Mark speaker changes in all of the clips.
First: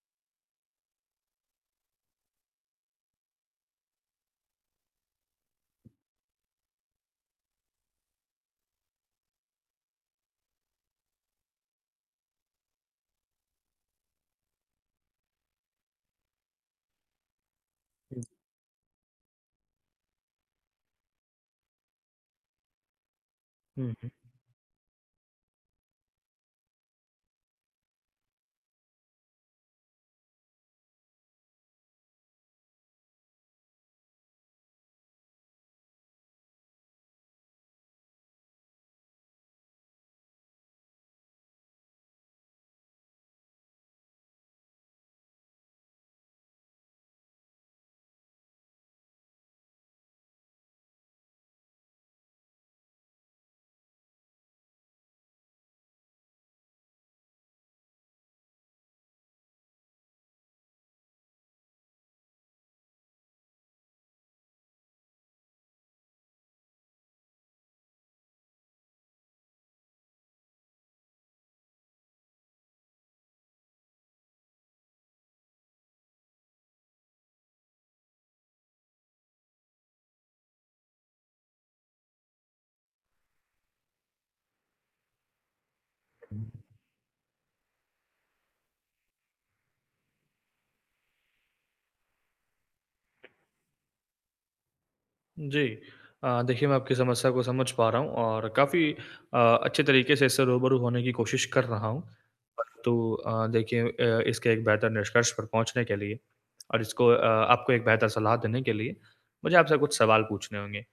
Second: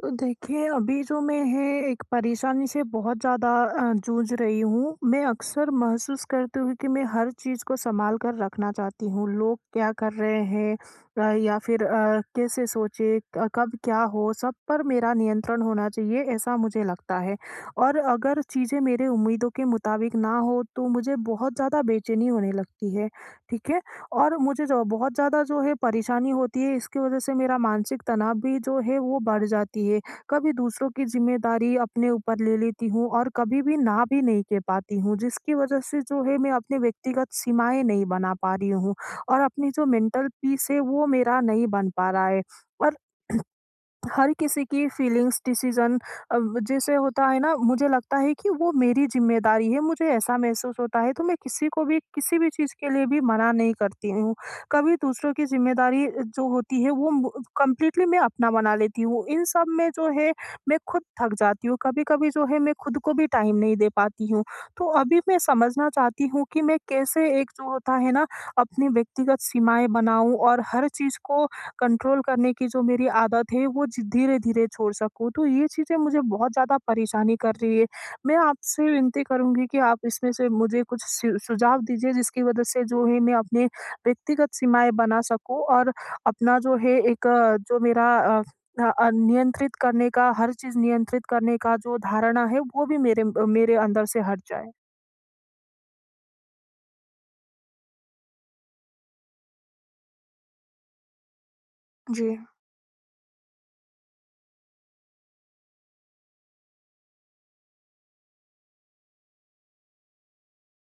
Speaker 1: तो देखिए, अभी जो मैं है एक परेशानी से बहुत ज़्यादा जूझ रही हूँ। मैं अक्सर महसूस करती हूँ कि मैं हर चीज़ को सँभाल कर रखना चाहती हूँ। लोग क्या कर रहे हैं या फिर कैसे सोचे क कब क्या हो, सब पर मेरा नियंत्रण होना चाहिए, ऐसा मुझे लगता है। और
Speaker 2: हुँ,
Speaker 1: अगर चीज़ें मेरे उम्मीदों के मुताबिक ना हो, तो मुझे बहुत ज़्यादा बेचैनी होने लगती है, ठीक है?
Speaker 2: हुँ, हुँ,
Speaker 1: और मुझे जो बहुत ज़्यादा जो है परेशानी होती है इसकी वज़ह से मेरा मानसिक तनाव भी जो है वो बढ़ जाती है। कभी दूसरों की ज़िम्मेदारी अपने ऊपर ले लेती हूँ और कभी भी ना भी नहीं कह पाती हूँ जिसकी वज़ह से जो है मैं अपने व्यक्तिगत सीमाएँ नहीं बना पा रही हूँ और अपनी जो मेंटल पीस है वो मेरा नहीं बन पा रहा है। और हर किसी की फीलिंग्स डिसीजन अब जैसे होता है ना, मुझे लगता है कि वो मेरी जिम्मेदारी है, मुझे ऐसा महसूस होता है तो मैं किसी को भी किसी भी चीज़ के लिए भी मना नहीं करती हूँ। कभी दूसरों की जिम्मेदारी जो होती है वो कंप्लीटली मैं अपना बना लेती हूँ। इन सब में जो है मैं खुद थक जाती हूँ, कभी कभी जो है मैं खुद को भी टाइम नहीं दे पाती हूँ। तो अभी मैं समझना चाहती हूँ कि मैं कैसे एक जो होता है ना, अपनी व्यक्तिगत सीमाएं बनाऊं और हर चीज़ को कंट्रोल करने की जो मेरी आदत है वो ज धीरे-धीरे छोड़ सकूँ। तो ये चीज़ें मुझे बहुत ज़्यादा परेशानी कर रही है। मैं आपसे विनती करूँगी कि आप इसमें से मुझे कुछ सु सुझाव दीजिए जिसकी वजह से जो है मैं अपने व्यक्तिगत सीमाएँ बना सकूँ और
Speaker 2: हुँ।
Speaker 1: अपना जो है एक जो मेरा अ नियंत्रित करने का, हर चीज़ नियंत्रित करने का जो धारणा है वो भी मेरे अंदर से हट जाए।
Speaker 2: जी। देखिए मैं आपकी समस्या को समझ पा रहा हूँ और काफ़ी अच्छे तरीके से इससे रूबरू होने की कोशिश कर रहा हूँ।
Speaker 1: जी।
Speaker 2: परंतु देखिए इसके एक बेहतर निष्कर्ष पर पहुँचने के लिए और इसको आपको एक बेहतर सलाह देने के लिए मुझे आपसे कुछ सवाल पूछने होंगे।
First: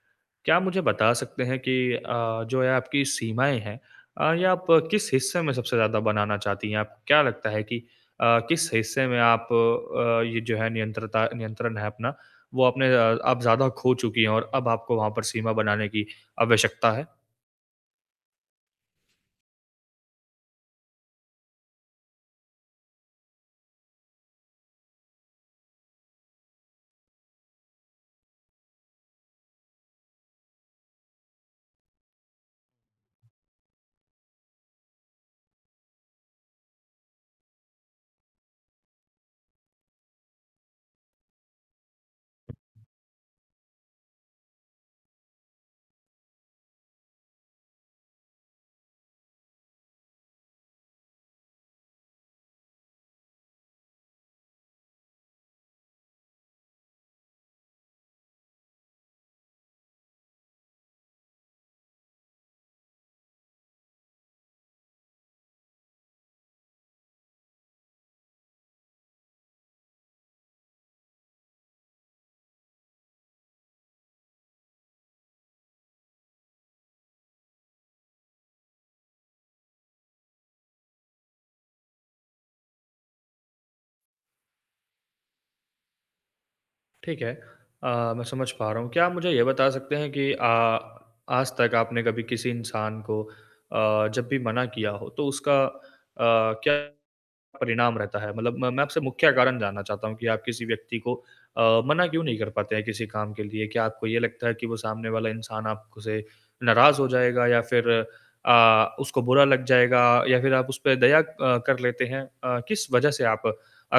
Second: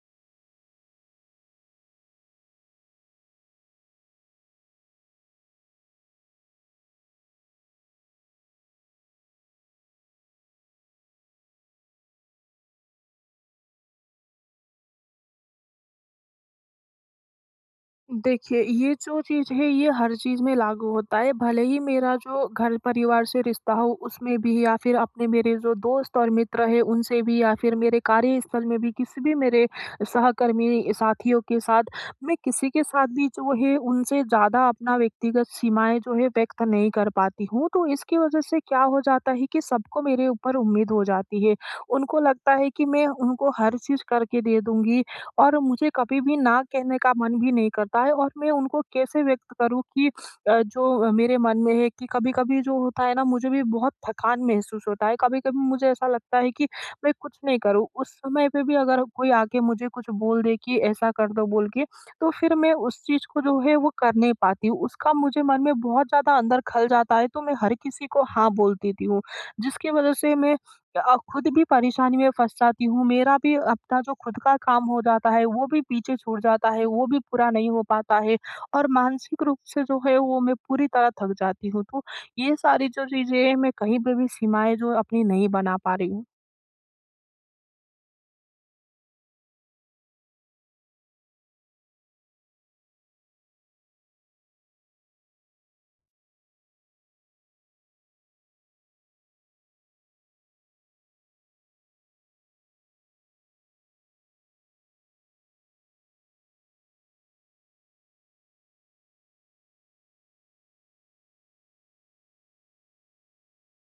Speaker 2: क्या आप मुझे बता सकते हैं कि जो है आपकी सीमाएँ हैं ये आप किस हिस्से में सबसे ज़्यादा बनाना चाहती हैं? आप क्या लगता है कि किस हिस्से में आप ये जो है नियंत्रता नियंत्रण है अपना वो आपने आप ज़्यादा खो चुकी हैं और अब आपको वहाँ पर सीमा बनाने की आवश्यकता है?
Speaker 1: देखिए, ये जो चीज़ है ये हर चीज़ में लागू होता है, भले ही मेरा जो घर परिवार से रिश्ता हो उसमें भी, या फिर अपने मेरे जो दोस्त और मित्र हैं उनसे भी, या फिर मेरे कार्यस्थल में भी किसी भी मेरे सहकर्मी साथियों के साथ, मैं किसी के साथ भी जो है उनसे ज़्यादा अपना व्यक्तिगत सीमाएँ जो है व्यक्त नहीं कर पाती हूँ। तो इसकी वजह से क्या हो जाता है कि सबको मेरे ऊपर उम्मीद हो जाती है, उनको लगता है कि मैं उनको हर चीज़ करके दे दूँगी और मुझे कभी भी ना कहने का मन भी नहीं करता है। और मैं उनको कैसे व्यक्त करूँ कि जो मेरे मन में है कि कभी-कभी जो होता है ना, मुझे भी बहुत थकान महसूस होता है। कभी-कभी मुझे ऐसा लगता है कि मैं कुछ नहीं करूँ। उस समय पे भी अगर कोई आके मुझे कुछ बोल दे कि ऐसा कर दो बोल के, तो फिर मैं उस चीज़ को जो है वो कर नहीं पाती हूँ। उसका मुझे मन में बहुत ज़्यादा अंदर खल जाता है, तो मैं हर किसी को हाँ बोल देती हूँ। जिसकी वजह से मैं खुद भी परेशानी में फँस जाती हूँ, मेरा भी अपना जो खुद का काम हो जाता है, वो भी पीछे छूट जाता है, वो भी पूरा नहीं हो पाता है और मानसिक रूप से जो है, वो मैं पूरी तरह थक जाती हूँ। तो ये सारी जो चीज़ें हैं, मैं कहीं पे भी सीमाएँ जो अपनी नहीं बना पा रही हूँ।
Speaker 2: ठीक है। मैं समझ पा रहा हूँ। क्या आप मुझे ये बता सकते हैं कि आज तक आपने कभी किसी इंसान को जब भी मना किया हो तो उसका क्या परिणाम रहता है? मतलब म मैं आपसे मुख्य कारण जानना चाहता हूँ कि आप किसी व्यक्ति को मना क्यों नहीं कर पाते हैं किसी काम के लिए? क्या आपको ये लगता है कि वो सामने वाला इंसान आपसे नाराज़ हो जाएगा या फिर उसको बुरा लग जाएगा या फिर आप उस पे दया कर लेते हैं? किस वजह से आप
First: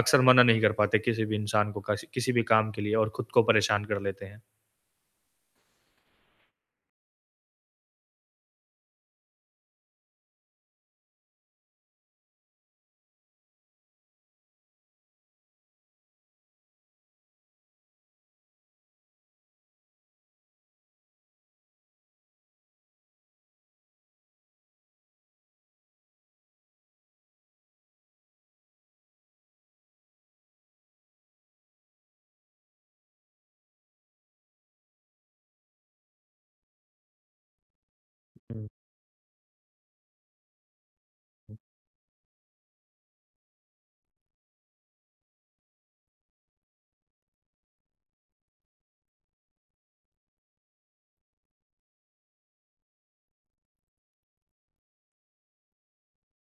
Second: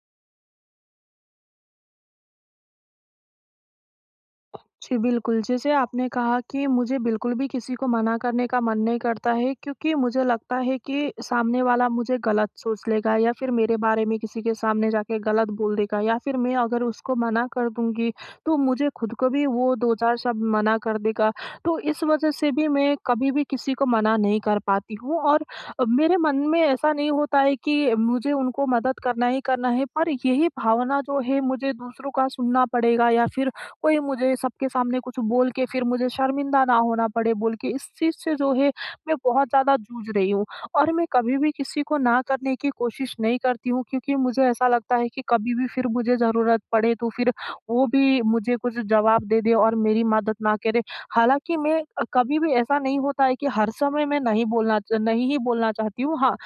Speaker 2: अक्सर मना नहीं कर पाते किसी भी इंसान को कस किसी भी काम के लिए और खुद को परेशान कर लेते हैं?
Speaker 1: जी, बिल्कुल। जैसे आपने कहा कि मुझे बिल्कुल भी किसी को मना करने का मन नहीं करता है, क्योंकि मुझे लगता है कि सामने वाला मुझे गलत सोच लेगा या फिर मेरे बारे में किसी के सामने जाके गलत बोल देगा, या फिर मैं अगर उसको मना कर दूँगी, तो मुझे खुद को भी वो 2-4 शब्द मना कर देगा। तो इस वजह से भी मैं कभी भी किसी को मना नहीं कर पाती हूँ। और मेरे मन में ऐसा नहीं होता है कि मुझे उनको मदद करना ही करना है, पर यही भावना जो है, मुझे दूसरों का सुनना पड़ेगा या फिर कोई मुझे सबके सामने कुछ बोल के फिर मुझे शर्मिंदा ना होना पड़े बोल के, इस चीज़ से जो
Speaker 2: हुँ,
Speaker 1: है मैं बहुत ज़्यादा जूझ रही हूँ। और मैं कभी भी किसी को ना करने की कोशिश नहीं करती हूँ, क्योंकि मुझे ऐसा लगता है कि कभी भी फिर मुझे ज़रूरत पड़े तो फिर वो भी मुझे कुछ जवाब दे दे और मेरी मदद ना करे। हालाँकि मैं, कभी भी ऐसा नहीं होता है कि हर समय मैं नहीं बोलना च नहीं ही बोलना चाहती हूँ। हाँ,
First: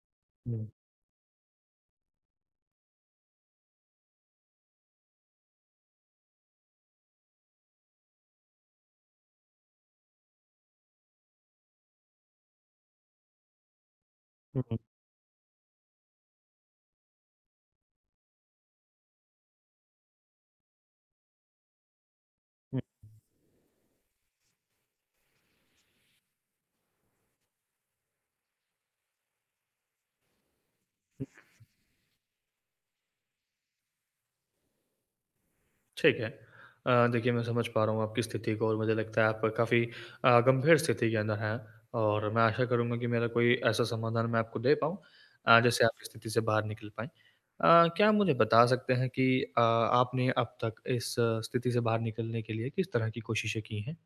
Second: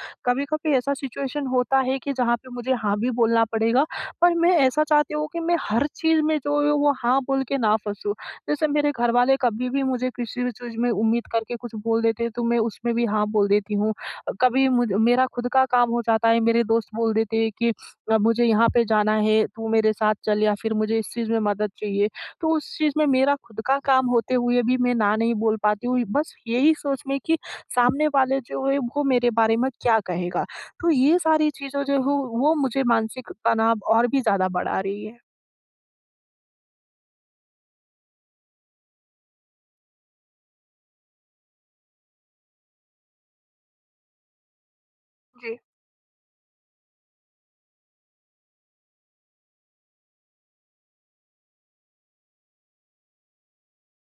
Speaker 2: हुँ,
Speaker 1: कभी-कभी ऐसा सिचुएशन होता है कि जहाँ पे मुझे हाँ भी बोलना पड़ेगा और मैं ऐसा चाहती हूँ कि मैं हर चीज़ में जो है वो हाँ बोल के ना फँसूँ। जैसे मेरे घरवाले कभी भी मुझे किसी भी चीज़ में उम्मीद करके कुछ बोल देते हैं तो मैं उसमें भी हाँ बोल देती हूँ। कभी
Speaker 2: हुँ,
Speaker 1: मुझ मेरा खुद का काम हो जाता है, मेरे दोस्त बोल देते हैं कि मुझे यहाँ पे जाना है, तू मेरे साथ चल, या फिर मुझे इस चीज़ में मदद चाहिए। तो उस
Speaker 2: हुँ।
Speaker 1: चीज़ में मेरा खुद का काम होते हुए भी मैं ना नहीं बोल पाती हूँ, बस यही सोच में कि सामने वाले जो है वो मेरे बारे में क्या कहेगा? तो ये सारी चीज़ें जो हो वो मुझे मानसिक तनाव और भी ज़्यादा बढ़ा रही है।
Speaker 2: ठीक है। देखिए मैं समझ पा रहा हूँ आपकी स्थिति को और मुझे लगता है आप काफ़ी गंभीर स्थिति के अंदर हैं और मैं आशा करूँगा कि मेरा कोई ऐसा समाधान मैं आपको दे पाऊँ
Speaker 1: जी।
Speaker 2: जिससे आप इस स्थिति से बाहर निकल पाएँ। क्या आप मुझे बता सकते हैं कि आपने अब तक इस स्थिति से बाहर निकलने के लिए किस तरह की कोशिशें की हैं?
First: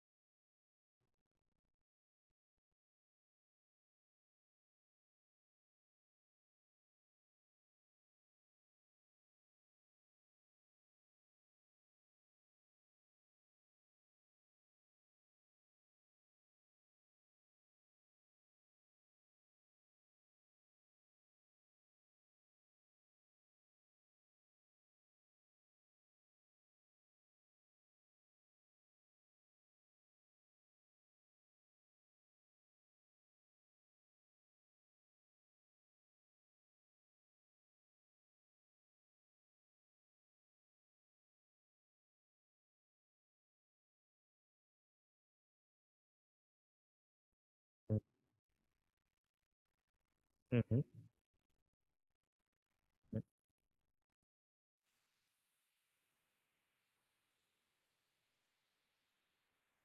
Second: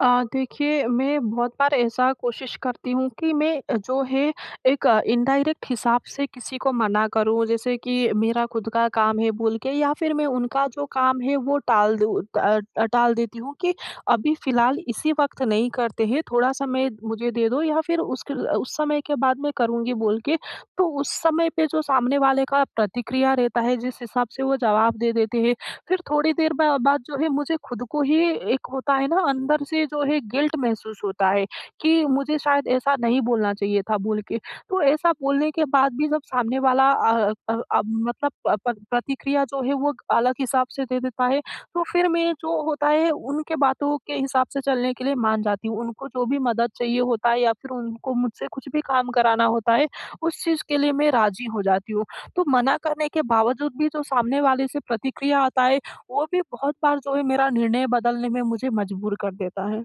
Speaker 1: देखिए मैं बहुत बार ऐसा कोशिश करती हूँ कि मैं जो है एक इनडायरेक्ट हिसाब से किसी को मना करूँ, जैसे कि मेरा खुद का काम है बोल के, या फिर मैं उनका जो काम है वो टाल दूँ, टाल देती हूँ कि अभी फ़िलहाल इसी वक़्त नहीं करते हैं, थोड़ा समय मुझे दे दो, या फिर उसके उस समय के बाद मैं करूँगी बोल के। तो उस समय पे जो सामने वाले का प्रतिक्रिया रहता है जिस हिसाब से वो जवाब दे देते हैं, फिर थोड़ी देर बा बाद जो है मुझे खुद को ही एक होता है ना, अंदर से जो है गिल्ट महसूस होता है कि मुझे शायद ऐसा नहीं बोलना चाहिए था बोल के। तो ऐसा बोलने के बाद भी जब सामने वाला मतलब प प प्रतिक्रिया जो है वो अलग हिसाब से दे देता है, तो फिर मैं जो होता है उनके बातों के हिसाब से चलने के लिए मान जाती हूँ। उनको जो भी मदद चाहिए होता है या फिर उनको मुझसे कुछ भी काम कराना होता है, उस
Speaker 2: हुँ,
Speaker 1: चीज़ के
Speaker 2: हुँ।
Speaker 1: लिए मैं राज़ी हो जाती हूँ। तो मना करने के बावजूद भी जो सामने वाले से प्रतिक्रिया आता है, वो भी बहुत बार जो है मेरा निर्णय बदलने में मुझे मजबूर कर देता है।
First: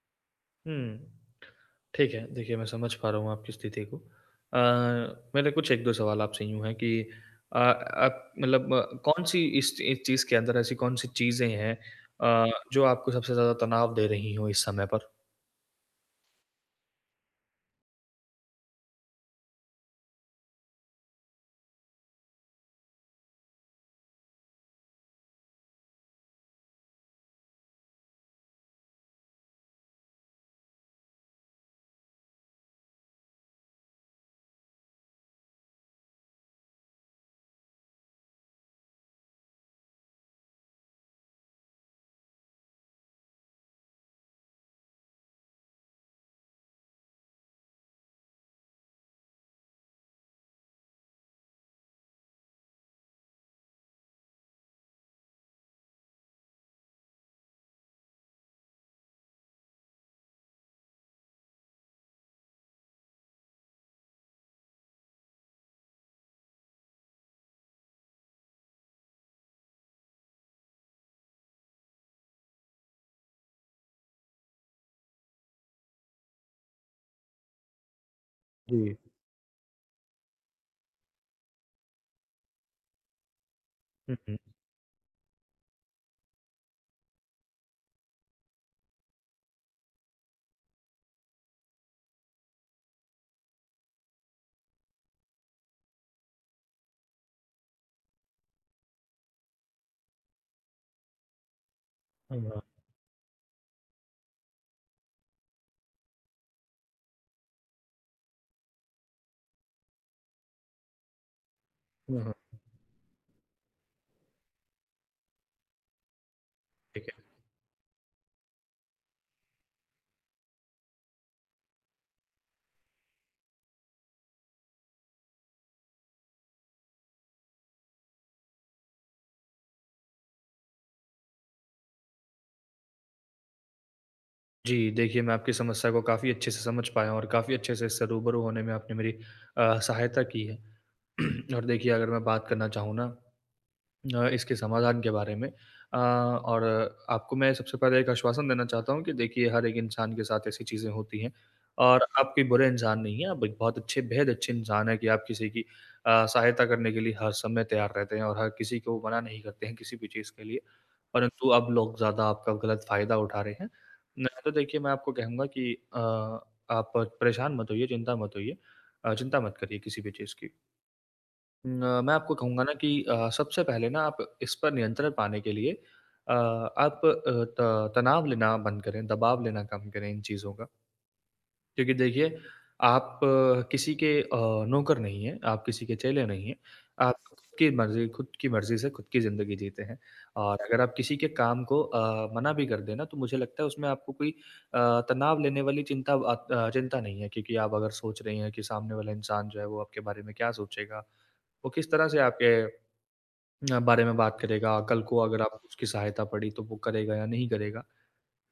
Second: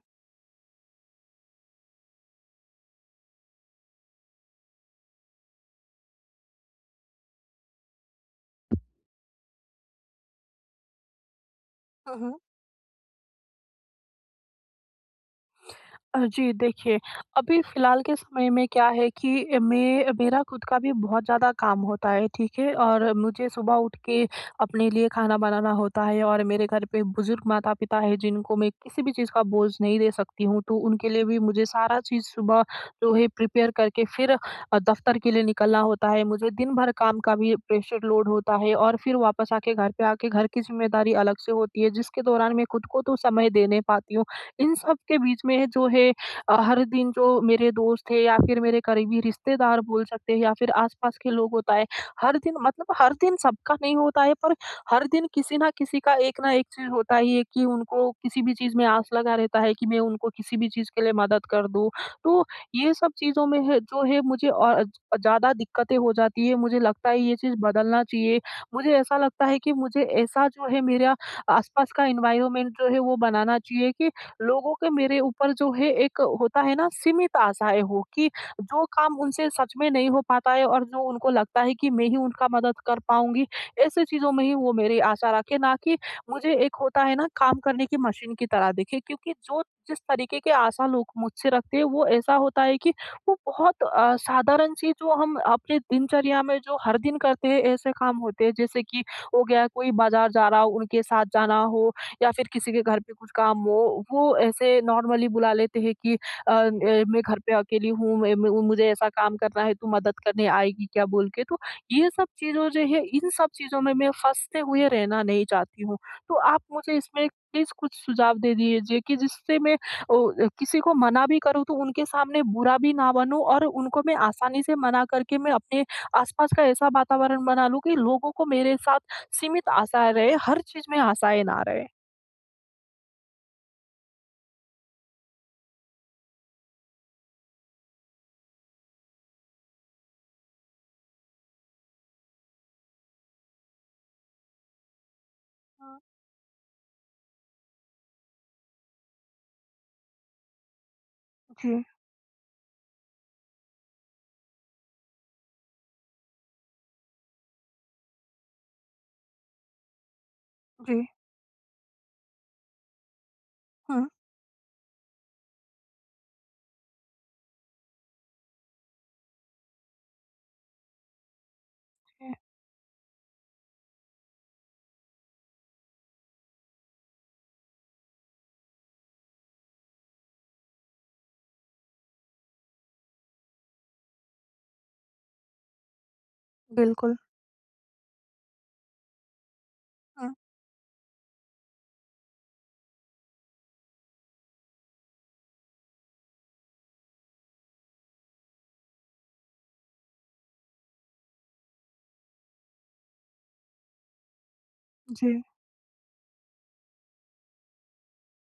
Speaker 2: हुँ। ठीक है, देखिए मैं समझ पा रहा हूँ आपकी स्थिति को। मेरे कुछ 1-2 सवाल आपसे यूँ हैं कि आप मतलब कौन-सी इस चीज़ के अंदर ऐसी कौन-सी चीज़ें हैं जो आपको सबसे ज़्यादा तनाव दे रही हों इस समय पर?
Speaker 1: जी देखिए, अभी फ़िलहाल के समय में क्या है कि मैं मेरा खुद का भी बहुत ज़्यादा काम होता है, ठीक है? और मुझे सुबह उठ के अपने लिए खाना बनाना होता है, और मेरे घर पे बुज़ुर्ग माता-पिता हैं जिनको मैं किसी भी चीज़ का बोझ नहीं दे सकती हूँ, तो उनके लिए भी मुझे सारा चीज़ सुबह जो है प्रिपेयर करके फिर दफ़्तर के लिए निकलना होता है। मुझे दिन भर काम का भी प्रेशर लोड होता है और फिर वापस आके घर पे आके घर की ज़िम्मेदारी अलग से होती है, जिसके दौरान मैं खुद को तो समय दे नहीं पाती हूँ। इन सब के बीच में जो है हर दिन जो मेरे दोस्त है या फिर मेरे करीबी रिश्तेदार बोल सकते हैं या फिर आसपास के लोग होता है, हर दिन मतलब हर दिन सबका नहीं होता है, पर हर दिन किसी ना किसी का एक ना एक चीज़ होता ही है कि उनको किसी भी चीज़ में आस लगा रहता है कि मैं उनको किसी भी चीज़ के लिए मदद कर दूँ। तो ये सब चीज़ों में है जो है मुझे और ज़्यादा दिक्कतें हो जाती है, मुझे लगता है ये चीज़ बदलना चाहिए। मुझे ऐसा लगता है कि मुझे ऐसा जो है मेरा आसपास का एनवायरनमेंट जो है वो बनाना चाहिए कि लोगों के मेरे ऊपर जो है एक होता है ना, सीमित आशाएँ हो कि जो
Speaker 2: जी।
Speaker 1: काम उनसे सच में नहीं हो पाता है और जो उनको लगता है कि मैं ही उनका मदद कर पाऊँगी, ऐसी
Speaker 2: हुँ,
Speaker 1: चीज़ों
Speaker 2: हुँ।
Speaker 1: में ही वो मेरी आशा रखें, ना कि मुझे एक होता है ना, काम करने की मशीन की तरह देखें। क्योंकि जो जिस तरीके के आशा लोग मुझसे रखते हैं वो ऐसा होता है कि वो बहुत साधारण सी, जो हम अपने दिनचर्या में जो हर दिन करते हैं ऐसे काम होते हैं, जैसे कि हो गया, कोई बाज़ार जा रहा हो उनके साथ जाना हो या
Speaker 2: हाँ,
Speaker 1: फिर किसी
Speaker 2: हाँ।
Speaker 1: के घर पे कुछ काम हो, वो ऐसे नॉर्मली बुला लेते हैं कि मैं घर पे अकेली हूँ, मैं मुझे ऐसा काम करना है, तू मदद करने आएगी क्या? बोल के। तो ये
Speaker 2: हाँ,
Speaker 1: सब
Speaker 2: हाँ।
Speaker 1: चीज़ों जो है, इन सब चीज़ों में मैं फँसते हुए रहना नहीं चाहती हूँ। तो आप मुझे
Speaker 2: ठीक है।
Speaker 1: इसमें प्लीज़ कुछ सुझाव दे दीजिए कि जिससे मैं किसी को मना भी करूँ, तो उनके सामने बुरा भी ना बनूँ और उनको मैं आसानी से मना करके मैं अपने आसपास का ऐसा वातावरण बना लूँ कि लोगों को मेरे साथ सीमित आशाएँ रहे, हर चीज़ में आशाएँ ना रहे।
Speaker 2: जी, देखिए मैं आपकी समस्या को काफ़ी अच्छे से समझ पाया हूँ और काफ़ी अच्छे से इससे रूबरू होने में आपने मेरी सहायता की है। और देखिए अगर मैं बात करना चाहूँ ना इसके समाधान के बारे में
Speaker 1: हाँ।
Speaker 2: और आपको मैं सबसे पहले एक आश्वासन देना चाहता हूँ कि देखिए हर एक इंसान के साथ ऐसी चीज़ें होती हैं
Speaker 1: जी।
Speaker 2: और आप कोई बुरे इंसान नहीं हैं। आप एक बहुत अच्छे बेहद अच्छे इंसान हैं कि आप किसी की सहायता करने के लिए हर समय तैयार रहते हैं और हर किसी को मना नहीं करते हैं किसी भी चीज़ के लिए।
Speaker 1: जी।
Speaker 2: परंतु अब लोग ज़्यादा आपका गलत फ़ायदा उठा रहे हैं।
Speaker 1: हुँ।
Speaker 2: न तो देखिए मैं आपको कहूँगा कि आप परेशान मत होइए, चिंता मत होइए चिंता मत करिए किसी भी चीज़ की। न, मैं आपको
Speaker 1: जी,
Speaker 2: कहूँगा ना कि सबसे पहले ना आप इस पर नियंत्रण पाने के लिए आप तनाव लेना बंद करें दबाव लेना कम करें इन चीज़ों का क्योंकि देखिए आप किसी के नौकर नहीं हैं आप किसी के चेले नहीं हैं आप
Speaker 1: बिल्कुल।
Speaker 2: खुद की मर्जी से खुद की ज़िंदगी जीते हैं
Speaker 1: हुँ।
Speaker 2: और अगर आप किसी के काम को मना भी कर देना तो मुझे लगता है उसमें आपको कोई अ, तनाव लेने वाली चिंता चिंता नहीं है क्योंकि आप अगर सोच रही हैं कि सामने वाला इंसान जो है वो आपके बारे में क्या सोचेगा वो किस तरह से आपके बारे में बात करेगा, कल को अगर
Speaker 1: जी।
Speaker 2: आपको उसकी सहायता पड़ी तो वो करेगा या नहीं करेगा?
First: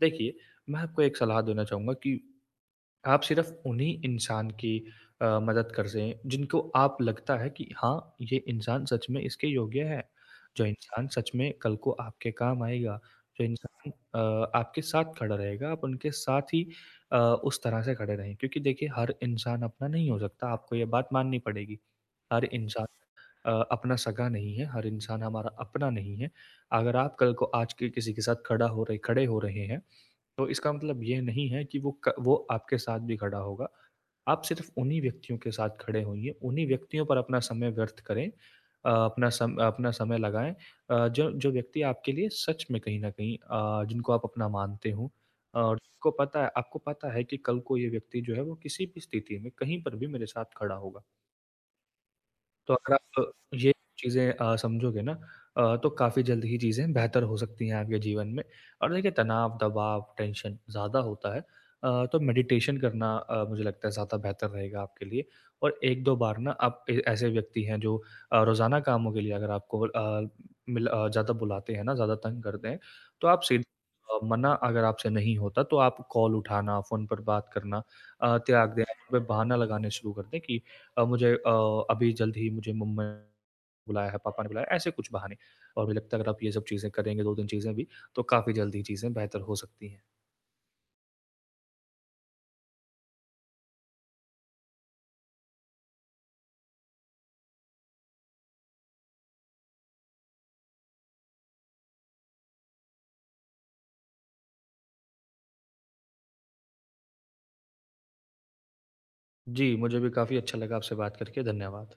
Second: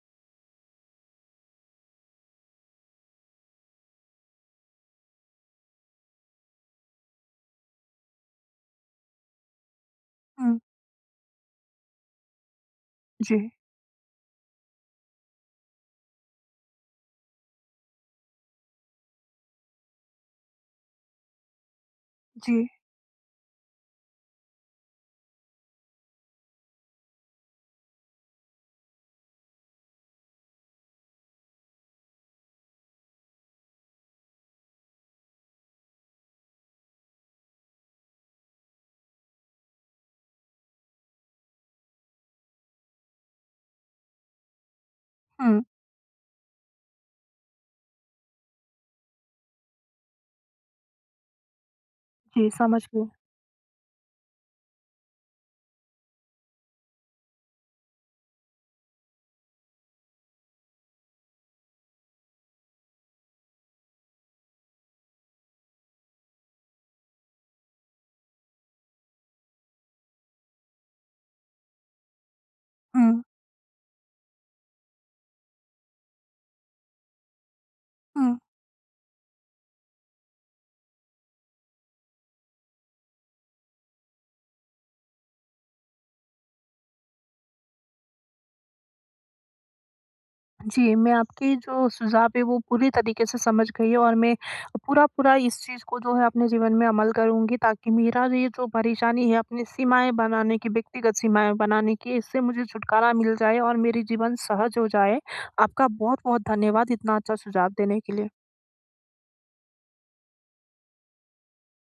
Speaker 2: देखिए, मैं आपको एक सलाह देना चाहूँगा कि आप सिर्फ़ उन्हीं इंसान की मदद कर सें जिनको आप लगता है कि हाँ, ये इंसान सच में इसके योग्य है।
Speaker 1: हुँ।
Speaker 2: जो इंसान सच में कल को आपके काम आएगा,
Speaker 1: जी।
Speaker 2: जो इंसान आपके साथ खड़ा रहेगा, आप उनके साथ ही उस तरह से खड़े रहें। क्योंकि देखिए हर इंसान अपना नहीं हो सकता, आपको ये बात माननी पड़ेगी। हर
Speaker 1: जी।
Speaker 2: इंसान अपना सगा नहीं है, हर इंसान हमारा अपना नहीं है। अगर आप कल को आज के किसी के साथ खड़ा हो रहे खड़े हो रहे हैं, तो इसका मतलब ये नहीं है कि वो आपके साथ भी खड़ा होगा। आप सिर्फ़ उन्हीं व्यक्तियों के साथ खड़े होइए, उन्हीं व्यक्तियों पर अपना समय व्यर्थ करें, अपना सम अपना समय लगाएँ जो जो व्यक्ति आपके लिए सच में कहीं न कहीं जिनको आप अपना मानते हो
Speaker 1: हुँ।
Speaker 2: और जिसको पता है आपको पता है कि कल को ये व्यक्ति जो है वो किसी भी स्थिति में, कहीं पर भी मेरे साथ खड़ा होगा।
Speaker 1: जी,
Speaker 2: तो
Speaker 1: समझ
Speaker 2: अगर
Speaker 1: गई।
Speaker 2: आप ये चीज़ें समझोगे ना तो काफ़ी जल्द ही चीज़ें बेहतर हो सकती हैं आपके जीवन में। और देखिए तनाव, दबाव, टेंशन ज़्यादा होता है तो मेडिटेशन करना मुझे लगता है ज़्यादा बेहतर रहेगा आपके लिए। और 1-2 बार ना आप ए ऐसे व्यक्ति हैं जो रोज़ाना कामों के लिए अगर आपको ज़्यादा बुलाते हैं ना, ज़्यादा तंग करते हैं,
Speaker 1: हुँ।
Speaker 2: तो आप सीधे मना अगर आपसे नहीं होता तो आप कॉल उठाना, फ़ोन पर बात करना
Speaker 1: हुँ।
Speaker 2: त्याग दें, आप पे बहाना लगाने शुरू कर दें कि मुझे अभी जल्द ही मुझे मम्मा ने बुलाया है, पापा ने बुलाया है, ऐसे कुछ बहाने। और मुझे लगता है अगर आप ये सब चीज़ें करेंगे 2-3 चीज़ें भी, तो काफ़ी जल्द ये चीज़ें बेहतर हो सकती हैं।
Speaker 1: जी, मैं आपके जो सुझाव है वो पूरी तरीके से समझ गई और मैं पूरा-पूरा इस चीज़ को जो है अपने जीवन में अमल करूँगी, ताकि मेरा ये जो परेशानी है अपनी सीमाएँ बनाने की, व्यक्तिगत सीमाएँ बनाने की, इससे मुझे छुटकारा मिल जाए और मेरी जीवन सहज हो जाए। आपका बहुत-बहुत धन्यवाद इतना अच्छा सुझाव देने के लिए।
Speaker 2: जी, मुझे भी काफ़ी अच्छा लगा आपसे बात करके। धन्यवाद।